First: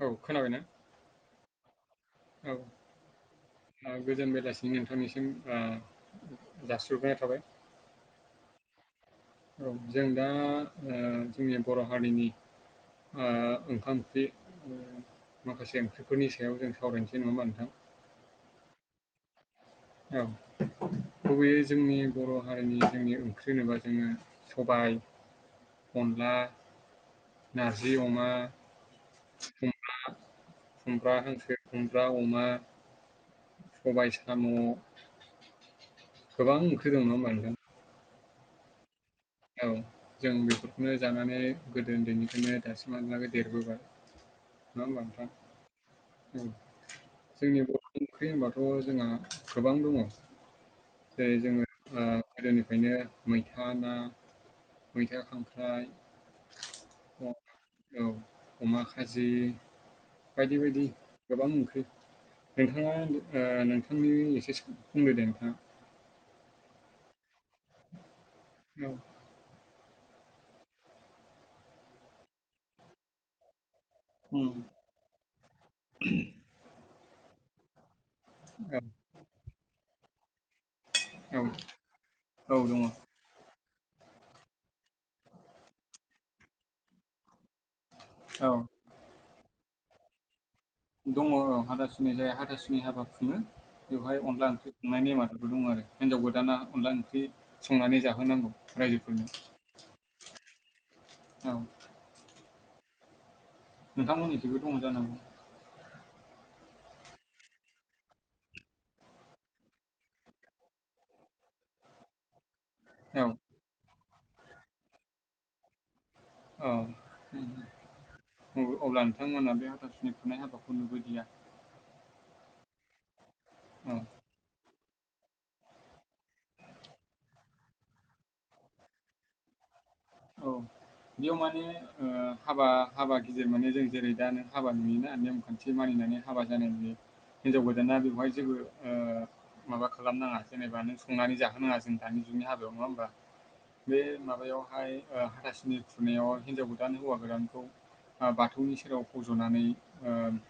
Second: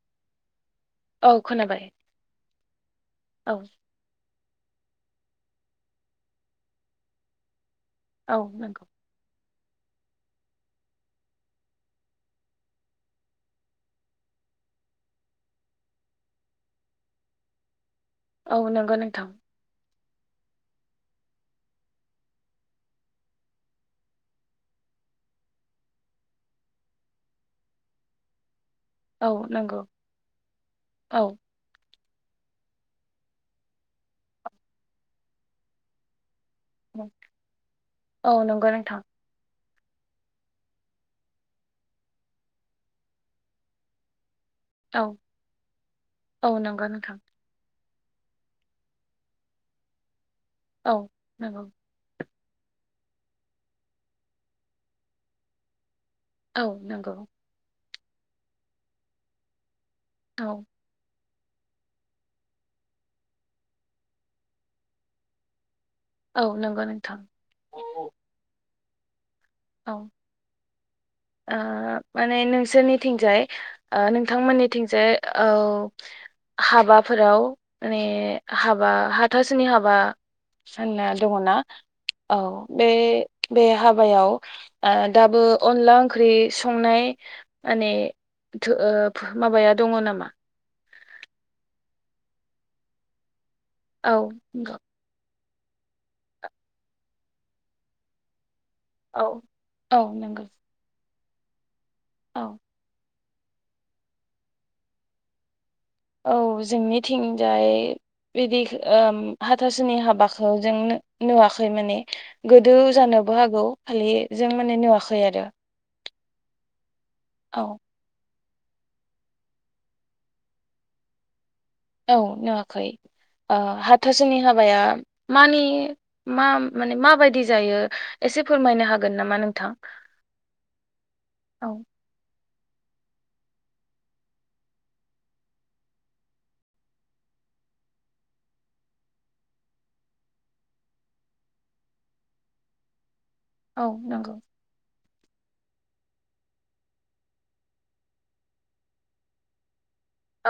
औ खोनाबायना औ खोनाबाय औ गोजोन बेलासि बिनि नोंथांनिसिम जास्रिहरग्रोनाय थाबाय औ नंगौ औ जों दा जोंनि बर' हारिनि ओखामथि माखासे ओंख्रिफोरनि सायाव जों सावरायनोसै नङाबा नोंथां। औ नंगौ नोंथां औ गुबैयै जोंनि बर' हारिनि जोंनि ओंख्रि होनोबा जोंङो सबा [unintelligible] अनला नारजि अमा औ नंगौ खुब्रा औ हांसो [unintelligible] खुमब्रा अमा सबाय साम' गोबां ओंख्रि दङ नं- ना होमबा नोंथां औ नंगौ नोंथां औ जों बेफोरखौनो जानानै गोदो उन्दैनिफ्रायनो दासिमहालालाग देरबोबाय नंङा औ होनबा नोंथां औ नंगौ नोंथां जोंनि ओंख्रि होनबाथ' जोंहा गोबां दङ औ जेरै नंगौ जोंङो ओ गोदोनिफ्रायनो मैथा ना मैथा खांख्राइ औ नंगौ अ- औ अमा खाजि औ बायदि बायदि गोबां ओंख्रि नोंथाङा नोंथांनि एसे बुंदै दे नोंथाङा औ नंगौ नोंथां औ औ ओ माने नोंसोरनिथिंजाय उम नोंथांमोननिथिंजाय औ हाबाफोराव माने औ हाबा हाथासोनि हाबा सानना दङना औ औ बे बे हाबायाव दाबो अनला ओंख्रि संनाय माने औ ओ [unintelligible] माबाया दङ नामा? दङ औ हाथासुनि जाया हाथासुनि हाबा खुङो औ बेवहाय अनला ओंख्रि नंगौ संनाय नेमाद दं। दंङ आरो हिनजावखौ जानला मानला ओंख्रि संनानै जाहोनांगौ। रायजोफोरनो औ औ नंगौ। औ औ नोंथांमोननिसिबो दं जानांगौ। औ जोंनिथिंजाय बिदि ओ हाथासुनि हाबाखौ जों नुवाखै माने गोदो औ जानोबो हागौ खालि जों माने नुवाखै आरो। औ औ अब्ला नोंथांमोनहा बे हाथासुनि खुंनाय हाबाखौ नुबोदिया? औ नुवाखै ओ औ हाथासोनि हाबाया मानि मा माने माबायदि जायो एसे फोरमायनो हागोन नामा नोंथां? औ बेयाव माने औ ओ हाबा हाबा गिदिर माने जों जेरै दा नों हाबा नुयोना नेम खान्थि मानिनानै हाबा जानाय नुयो। हिनजाव गोदाना बेवहाय जेबो ओ माबा खालामनाङा जेनेबा नों संनानै जाहोनाङा जों दानि जुगनि हाबायाव नङा होमबा? औ बे नंगौ माबायावहाय हाथासुनि खुंनायाव हिनजाव गोदान हौवा गोदानखौ बाथौनि सेराव फज'नानै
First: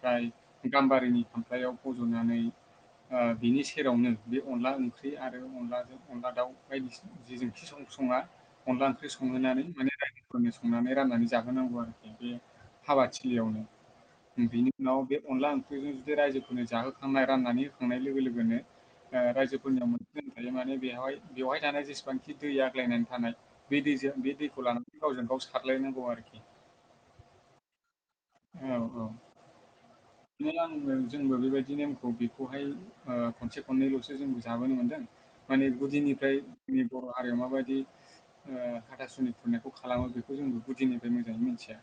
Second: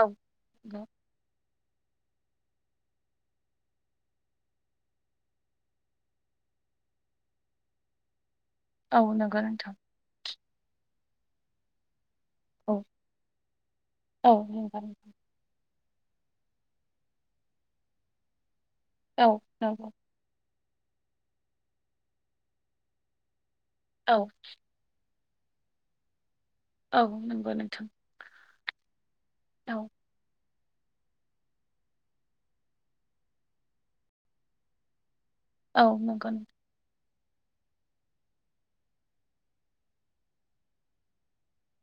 औ नंगौ गाम्बारिनि खामफ्लायाव फज'नानै ओ बिनि सेरावनो बे अनला ओंख्रि आरो अनलाजों अनला दाउ बायदिसिना जिजों सं ङा अनला औ ओंख्रि नंगौ संहोनानै नोंथां माने रायजोफोरनो संनानै राननानै जाहोनांगौ आरो। बे औ हाबाथिलियावनो औ बेनि नंगौ उनाव नोंथां बे अनला ओं ख्रिजों बेजों जुदि रायजोफोरनो जाहोखांनाय राननानै होखांनाय लोगो लोगोनो औ रायजोफोरनियाव नंगौ मोनसे नेम थायो माने बेवहाय बेवहाय थानाय जेसेबांखि दै आग्लायनानै थानाय बे दैजों औ बे दैखौ लानानै गावजों गाव सारलायनांगौ आरोखि औ नोंगौ नोंथां औ औ औ नों आं जोंबो बेबायदि नेमखौ बेखौहाय खनसे खननैल'सो जों जाबोनो मोन्दों माने औ नंगौ गुदिनिफ्राय जोंनि बर' हारिया माबायदि हाथासुनि खुंनायखौ खालामो बेखौ जोंबो गुदिनिफ्राय मोजाङै मिथिया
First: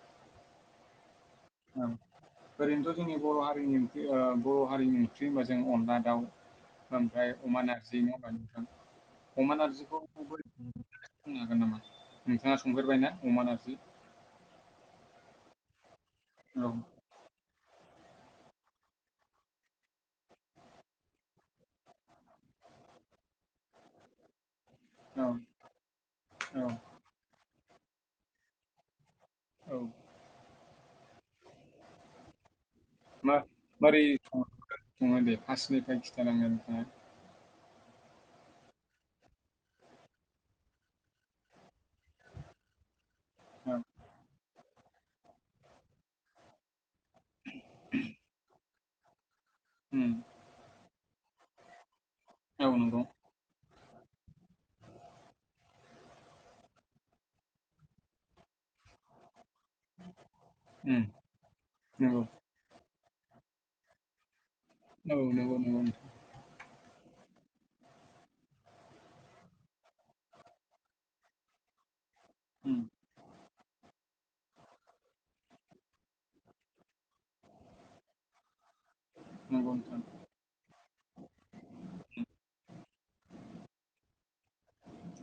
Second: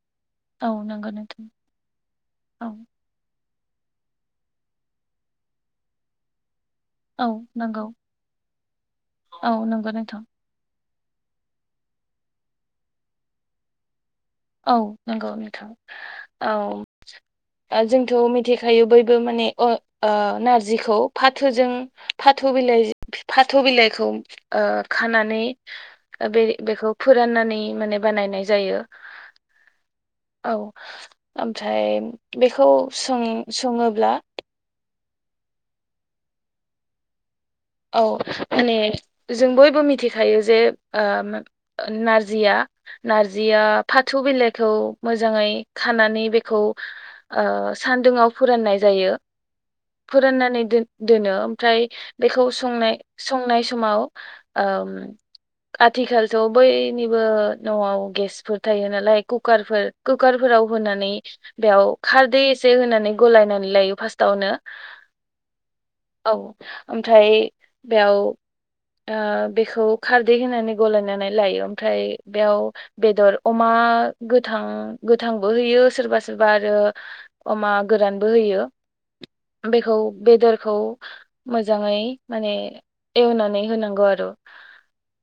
औ नंगौ नोंथां औ औ ओरैनोथ' जोंनि बर' हारि नि ओं बर' हारिनि ओंख्रि होनबा जों अनला दाउ औ ओमफ्राय अमा नंगौ नारजि नङा होमबा नोंथां औ अमा नंगौ नारजिखौ नोंथां बोरै बुंनो हागोन नामा नोंथाङा संफेरबाय ना अमा नारजि औ नंगौ नोंथां औ औ जोंथ' मिथिखायो बयबो माने ओ नारजिखौ फाथोजों फाथो बिला य फाथो बिलाइखौ ओ औ खानानै बे औ बेखौ फोराननानै माने बानायनाय जायो औ औ ओमफ्राय बेखौ सं मा मारै सङोब्ला सङो सङो दे फार्स्टनिफ्राय खिथालांदो नोंथाङा औ माने जों बयबो मिथिखायो जे ओ नारजिया नारजिया औ फाथो बिलाइखौ मोजाङै खानानै बेखौ ओ सान्दुंआव फोराननाय जायो उम फोराननानै दोनो ओमफ्राय बेखौ औ संनाय नंगौ। संनाय समाव ओम आथिखालथ' बयनिबो न'आव गेसफोर थायो नालाय कु कारफोर कुकारफोराव उम होनानै बेयाव नंगौ खारदै एसे होनानै गलायनानै लायो फार्स्टआवनो औ नोंगौ नोंगौ नोंथां ओमफ्राय बेयाव ओ बेखौ खारदै होनानै गलायनानै लायो ओमफ्राय बेयाव उम बेदर अमा गोथां गोथांबो होयो सोरबा सोरबा आरो अमा गोरानबो होयो यो नंगौ बेखौ नोंथां बेदरखौ मोजाङै माने एवनानै होनांगौ आरो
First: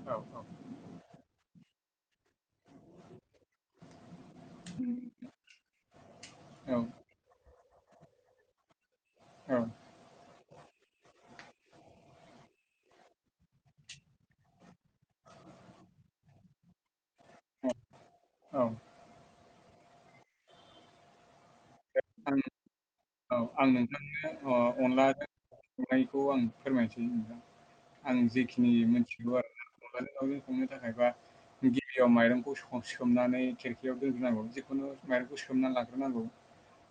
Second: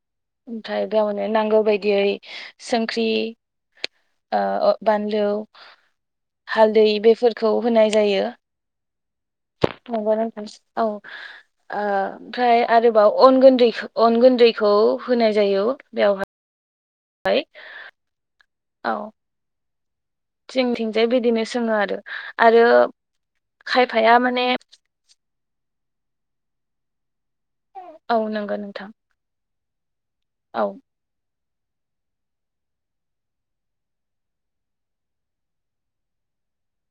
औ ओमफ्राय गावनो नांगौ बायदियै संख्रि ओ अ बानलौ औ हालदै बेफोर खौ होनाय जायो औ नंगो नोथां औ [inaudible] ओ ओमफ्राय आरोबाव अन गुन्दै अन गुन्दैखौ होनाय जायो बेवहाय [unintelligible] औ जोंथिंजाय बिदिनो संङो आरो आं आरो औ आं खायफाया नोथांनो माने ओ अनलाजों संनायखौ आं फोरमायसै नोथां आं औ नंगौ जिखिनि नोंथां मोनथिगौ आरो ना अनला जों दाव औ संनो थाखाय बा गिबियाव माइरंखौ स सोमनानै खेरखायाव दोनग्रोनांगौ जिखुनु माइरंखौ सोमना लाग्रोनांगौ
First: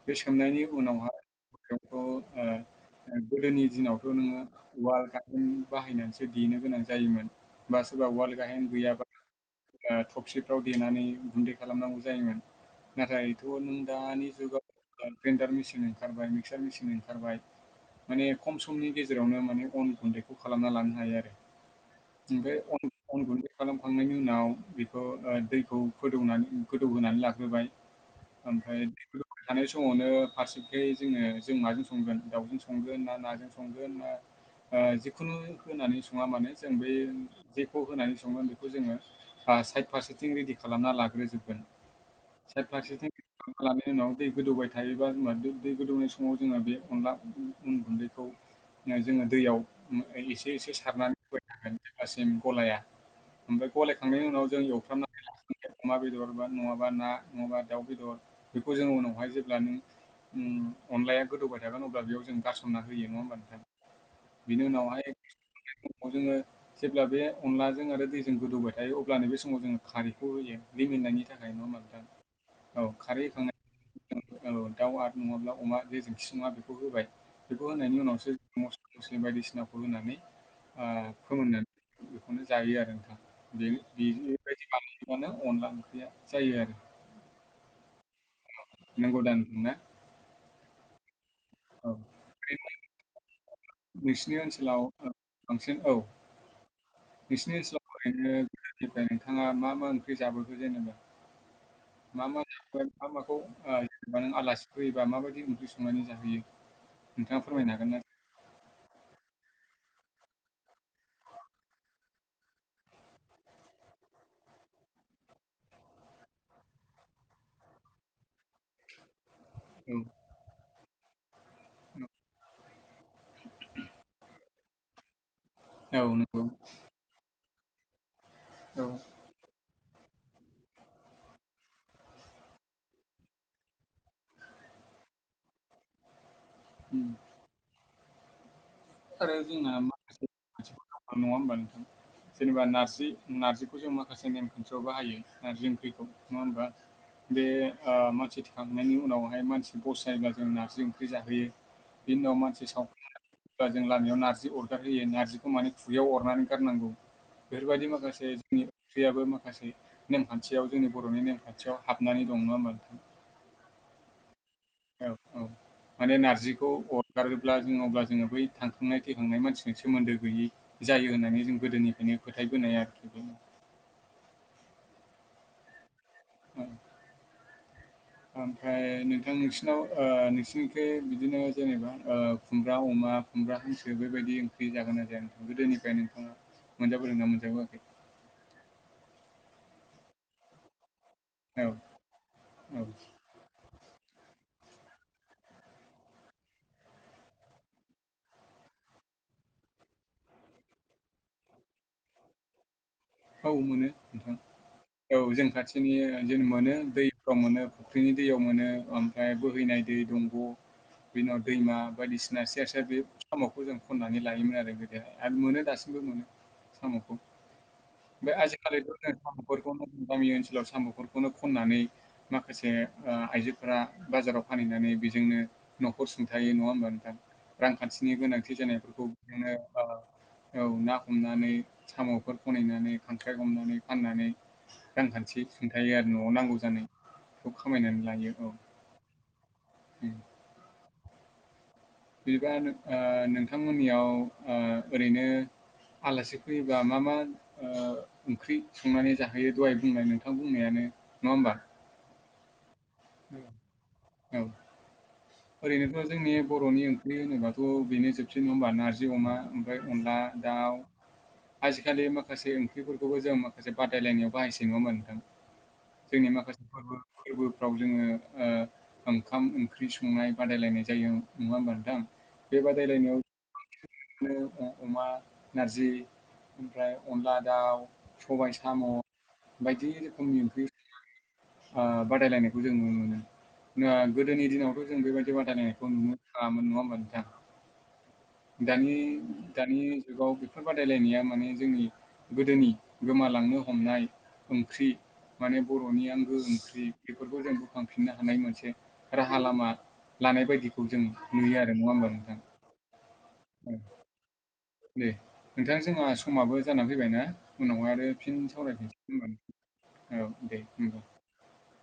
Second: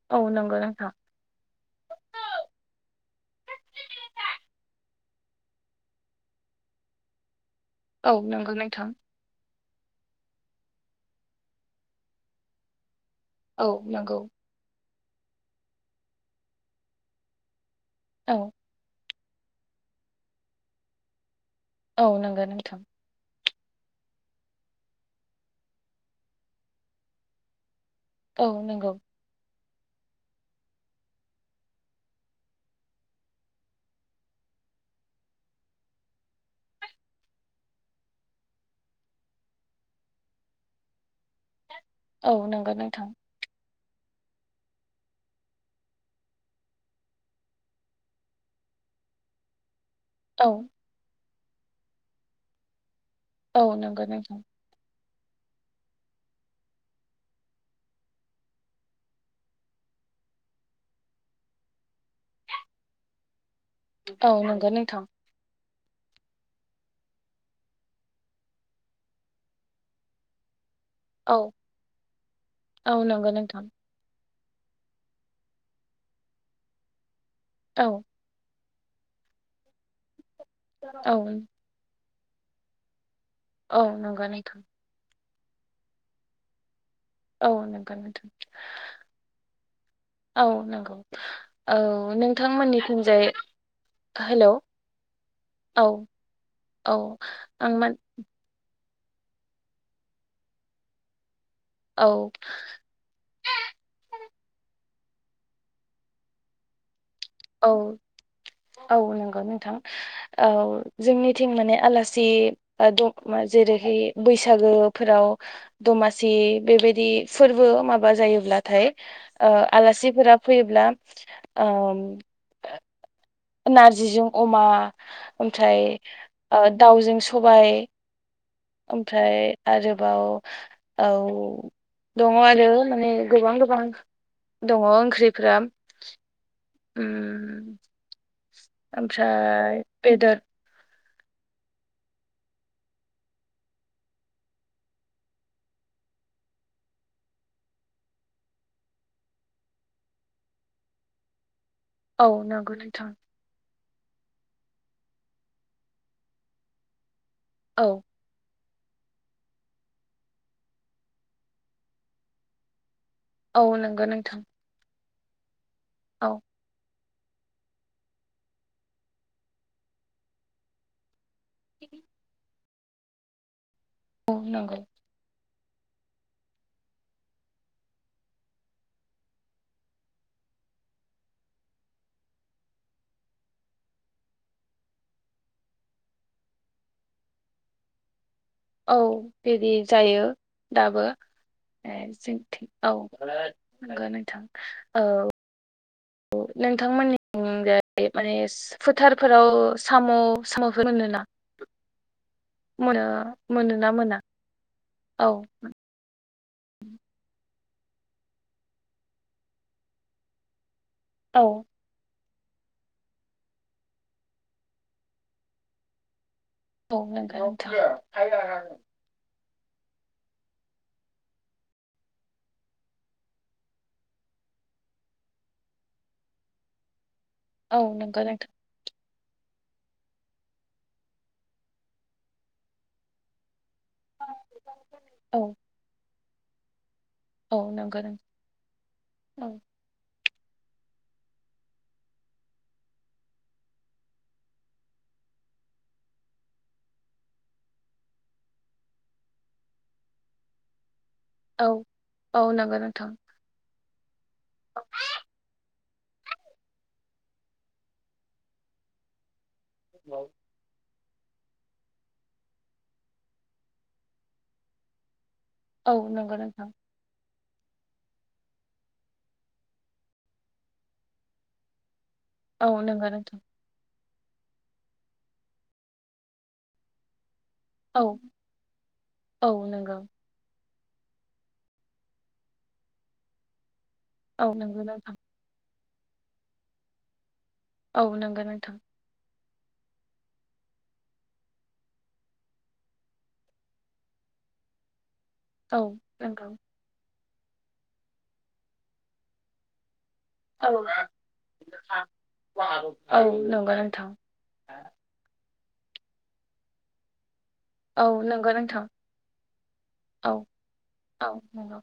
बे औ नंगौ सोंनायनि नोंथां उनावहाय गोदोनि दिनाथ' नोङो उवाल गा बाहायनानैसो देनो गोनां जायोमोन बा सोरबा औ उाल नंगौ गाहेन नोंथां गैयाबा टफसिफ्राव देनानै गुन्दै खालामनांगौ जायोमोन नाथायथ' औ नों नंगौ दानि जुगाव ग्रेन्डार मेसिन ओंखारबाय मिक्सार मेसिन ओंखारबाय माने औ खम समनि गेजेराव गेरावनो माने अन गुन्दैखौ खालामना लानो हायो आरो, औ नंगौ नोंथां ओमफ्राय अन गुन्दै खालामखांनायनि उनाव बेखौ ओ दैखौ गोदौ गोदौहोनानै लाग्रोबाय। औ ओमफ्राय नंगौ थानाय समावनो फारसेखै जोङो जों माजों संगोन दाउजों संगोन ना? नाजों संगोन ना? ओ जिखुनु होनानै सङा मानोे, जों बे जेखौ होनानै सङो बेखौ जोङो साइथ फारसेथिं रेडि खालामना लाग्रोजोबगोन। औ नंगौ नोंथां। लायनि उनाव दै गोदौबाय थायोबा [unintelligible] दै गोदौनाय समाव, जोङो बे अनला अन गुन्दैखौ, जोङो दैयाव, एसे औ एसे सारनानै होबाय थागोन जेब्लासिम गलाया, औ ओमफ्राय ग'लाय नंगौ थांनायनि नोंथां उनाव जों एवफ्रामनानै लाग्रोगोन अमा बेदर बा नङाबा ना नङाबा दाउ बेदर बेखौ जों उनावहाय जेब्ला नों, उम अनलाया गोदौबाय थागोन अब्ला बेयाव जों गारसनना होयो, नङा होनब्ला नोंथां, औ नंगौ नोंथां। समाव जोङो जेब्ला बे अनलाजों आरो दैजों गोदौबाय, जायो, अब्ला नो बेे समाव जोङो खारैखौ होयो। रिमोननायनि औ थाखाय नङा होनबा नोथां, औ खारै नंगौ होखांनाय नोंथां औ दाउ आरो नङाब्ला अमा बेे जोंखि नङा बेखौ होबाय, बेखौ औ होनायनि उनावसो, मस्ला मस्लि बायदिसिनाखौ होनानै ओ औ फोमोननानै बेखौनो जायो आरो नोंथां। बे औ बे नंगौ नोंथां बेबायदि खालामबानो अनला ओंख्रिया जायो आरो। औ नंगौ नोंथां। नंगौ दा ना? औ नंगौ औ नोंथां मोननिथिं जानाय, नोंसिनि ओनसोलाव बांसिन औ, औ नोंसिनि आं ओनसोलाव मान ओरैनो, जायनिफ्राय नोंथाङा मा मा ओंख्रि जाबोखो, जेनेबा मा औ माखौ ओ जेनेबा नों आलासि, फोयोबा माबायदि ओंख्रि संनानै जाहोयो, नोंथाङा औ फोरमायनो हागोन ना? औ नंगौ नोंथां, औ जोंनिथिं माने आलासि [unintelligible] जेरैहाय बैसागोफोराव दमासि बेबायदि फोरबो माबा जायोब्ला, थाय ओ आलासिफोरा फैयोब्ला ओम नारजिजों अमा ओमफ्राय औ नंगौ ओ दाउजों सबाय, औ ओमफ्राय आरोबाव औ दङ आरो माने गोबां गोबां, दङ ओंख्रिफ्राम उम ओम आरो जोंना ओमफ्राय माखासे बेदेर, नेमखान्थिफोर नङा होमबा नोंथां, जेनेबा नारजि नारजिखौ जों माखासे नेम खान्थियाव बाहायो नारजि ओंख्रिखौ नङा होमबा, बे ओ मानसि थैखांनायनि उनावहाय मानसि बस जायोब्ला जों नारजि ओंख्रि जाहोयो, औ नांगौ नोंथां ओ जों लामायाव नारजि अरगार होयो नारजिखौ माने खुगायाव अरनानै गारनांगौ, औ बेफोरबायदि माखासे जोंनि, ओंख्रियाबो माखासे नेमखान्थियाव जोंनि बर'नि नेमखान्थियाव हाबनानै दं नङा होमबा नोंथां? औ नंगौ नोंथां, औ औ माने औ नारजिखौ अर गारोब्ला जों अब्ला जोङो बै थांखांनाय थैखांनाय मानसिजों सोमोन्दो गैयै जायो होन्नानै, जों गोदोनिफायनो फोथायबोनाय आरोखि बे नोंगौ उम ओमफ्राय नोंथां नोंसिनाव ओ नोंसिनिखै बिदिनो जेनेबा ओ खुमब्रा अमा, बा खुमब्रा हांसो बेबायदि ओंख्रि जागोना जाया? नोंथां गोदोनिफ्राय नोंथाङा, मोनजाबोदोंना मोनजाबोयाखै? औ बेदि जायो दाबो। औ ए जोंथिं औ नोंगौ नोंथां औ। अ नोंथांमोननि थिंजाय माने फोथारफोराव साम' साम'फोर मोनो ना [inaudible] औ मोनो मोना नोंथां औ जों खाथिनि जों मोनो दैफ्राव मोनो। फुख्रिनि दैयाव मोनो ओमफ्राय बोहैनाय दै दंग बि उनाव औ दैमा बायदिसि सिना सेर सेर बे साम'खौ जों खननानै लायोमोन आरो गोदोहाय आरो मोनो दासिमबो मोनो। औ नोंगो नोंथां। ओमफाय आजिखालिथ नो [unintelligible] गामि ओनोलाव साम'फोरखौनो खनानै माखासे ओ आइजोफोरा बा बाजाराव फानैनानै बेजोंनो न'खर सुंथायो नङा होमबा नोंथां औ रांखान्थिनि नंगौ नोंथां गोनांथि जानायफोरखौ मोनो ओ औ ना हमनानै सामफोर खनैनानै खांख्राइ हमनानै फाननानै रांखान्थि औ सुंथायो आरो न'आव नांगौ जानाय खौ औ नंगौ खामायनानै लायो औ। औ। [inaudible] बिबानो ओ नोंथांमोननियाव ओ ओरैनो आलासि फैयोबा मा मा ओ ओंख्रि संनानै जाहोयो दहाय बुंनाय नोंथां बुंनायानो। नङा होमबा? औ औ नोंगौ नों बे [inaudible] ओरैनोथ जोंनि बर'नि ओंख्रि होनोबाथ बेनो जोबसै नङा होनबा नारजि अमा ओमफाय अनला दाउ आजिखालि माखासे ओंख्रिफोरखौबो जों माखासे बादायलायनायाव बाहायसै नङा होनबा नोंथां? औ जोंनि नंगौ नोंथां माखासे फोरबो फोरबोफ्राव जोङो ओ ओंखाम ओंख्रि संनाय बादायलायनाय जायो नङा होनबा नोंथां? औ नंगौ नोंथां। बिनो अमा नारजि ओमफ्राय अनला दाउ औ सबाय साम' औ बायदि नंगौ रोखोमनि ओंख्रि ओ बादायलायनायखौ जों नुनो मोनो ना गोदोनि औ नंगौ दिनावथ' जों नोंथां बेबायदि बादायलायनाय नुनो थाङामोन नंङा ओनबा नोंथां? औ नंगौ नोंथां दानि दानि जुगाव बेफोर बादायलायनाया माने जोंनि गोदोनि गोमालांनो हमनाय ओंख्रि माने औ बर'नि आंगो नंगौ ओंख्रि बेफोरखौ जों बोखांफिननो हानाय मोनसे राहा लामा लानाय बायदिखौ औ जों नुयो आरो नङा होमबा नोंथां? औ नंगौ नोंथां। दे नोंथां जोंहा समाबो जानानै फैबाय ना? उनावहाय औ आरो फिन नंगौ नोंथां सावरायफिनसै होनबा औ दे होनबा। औ नंगौ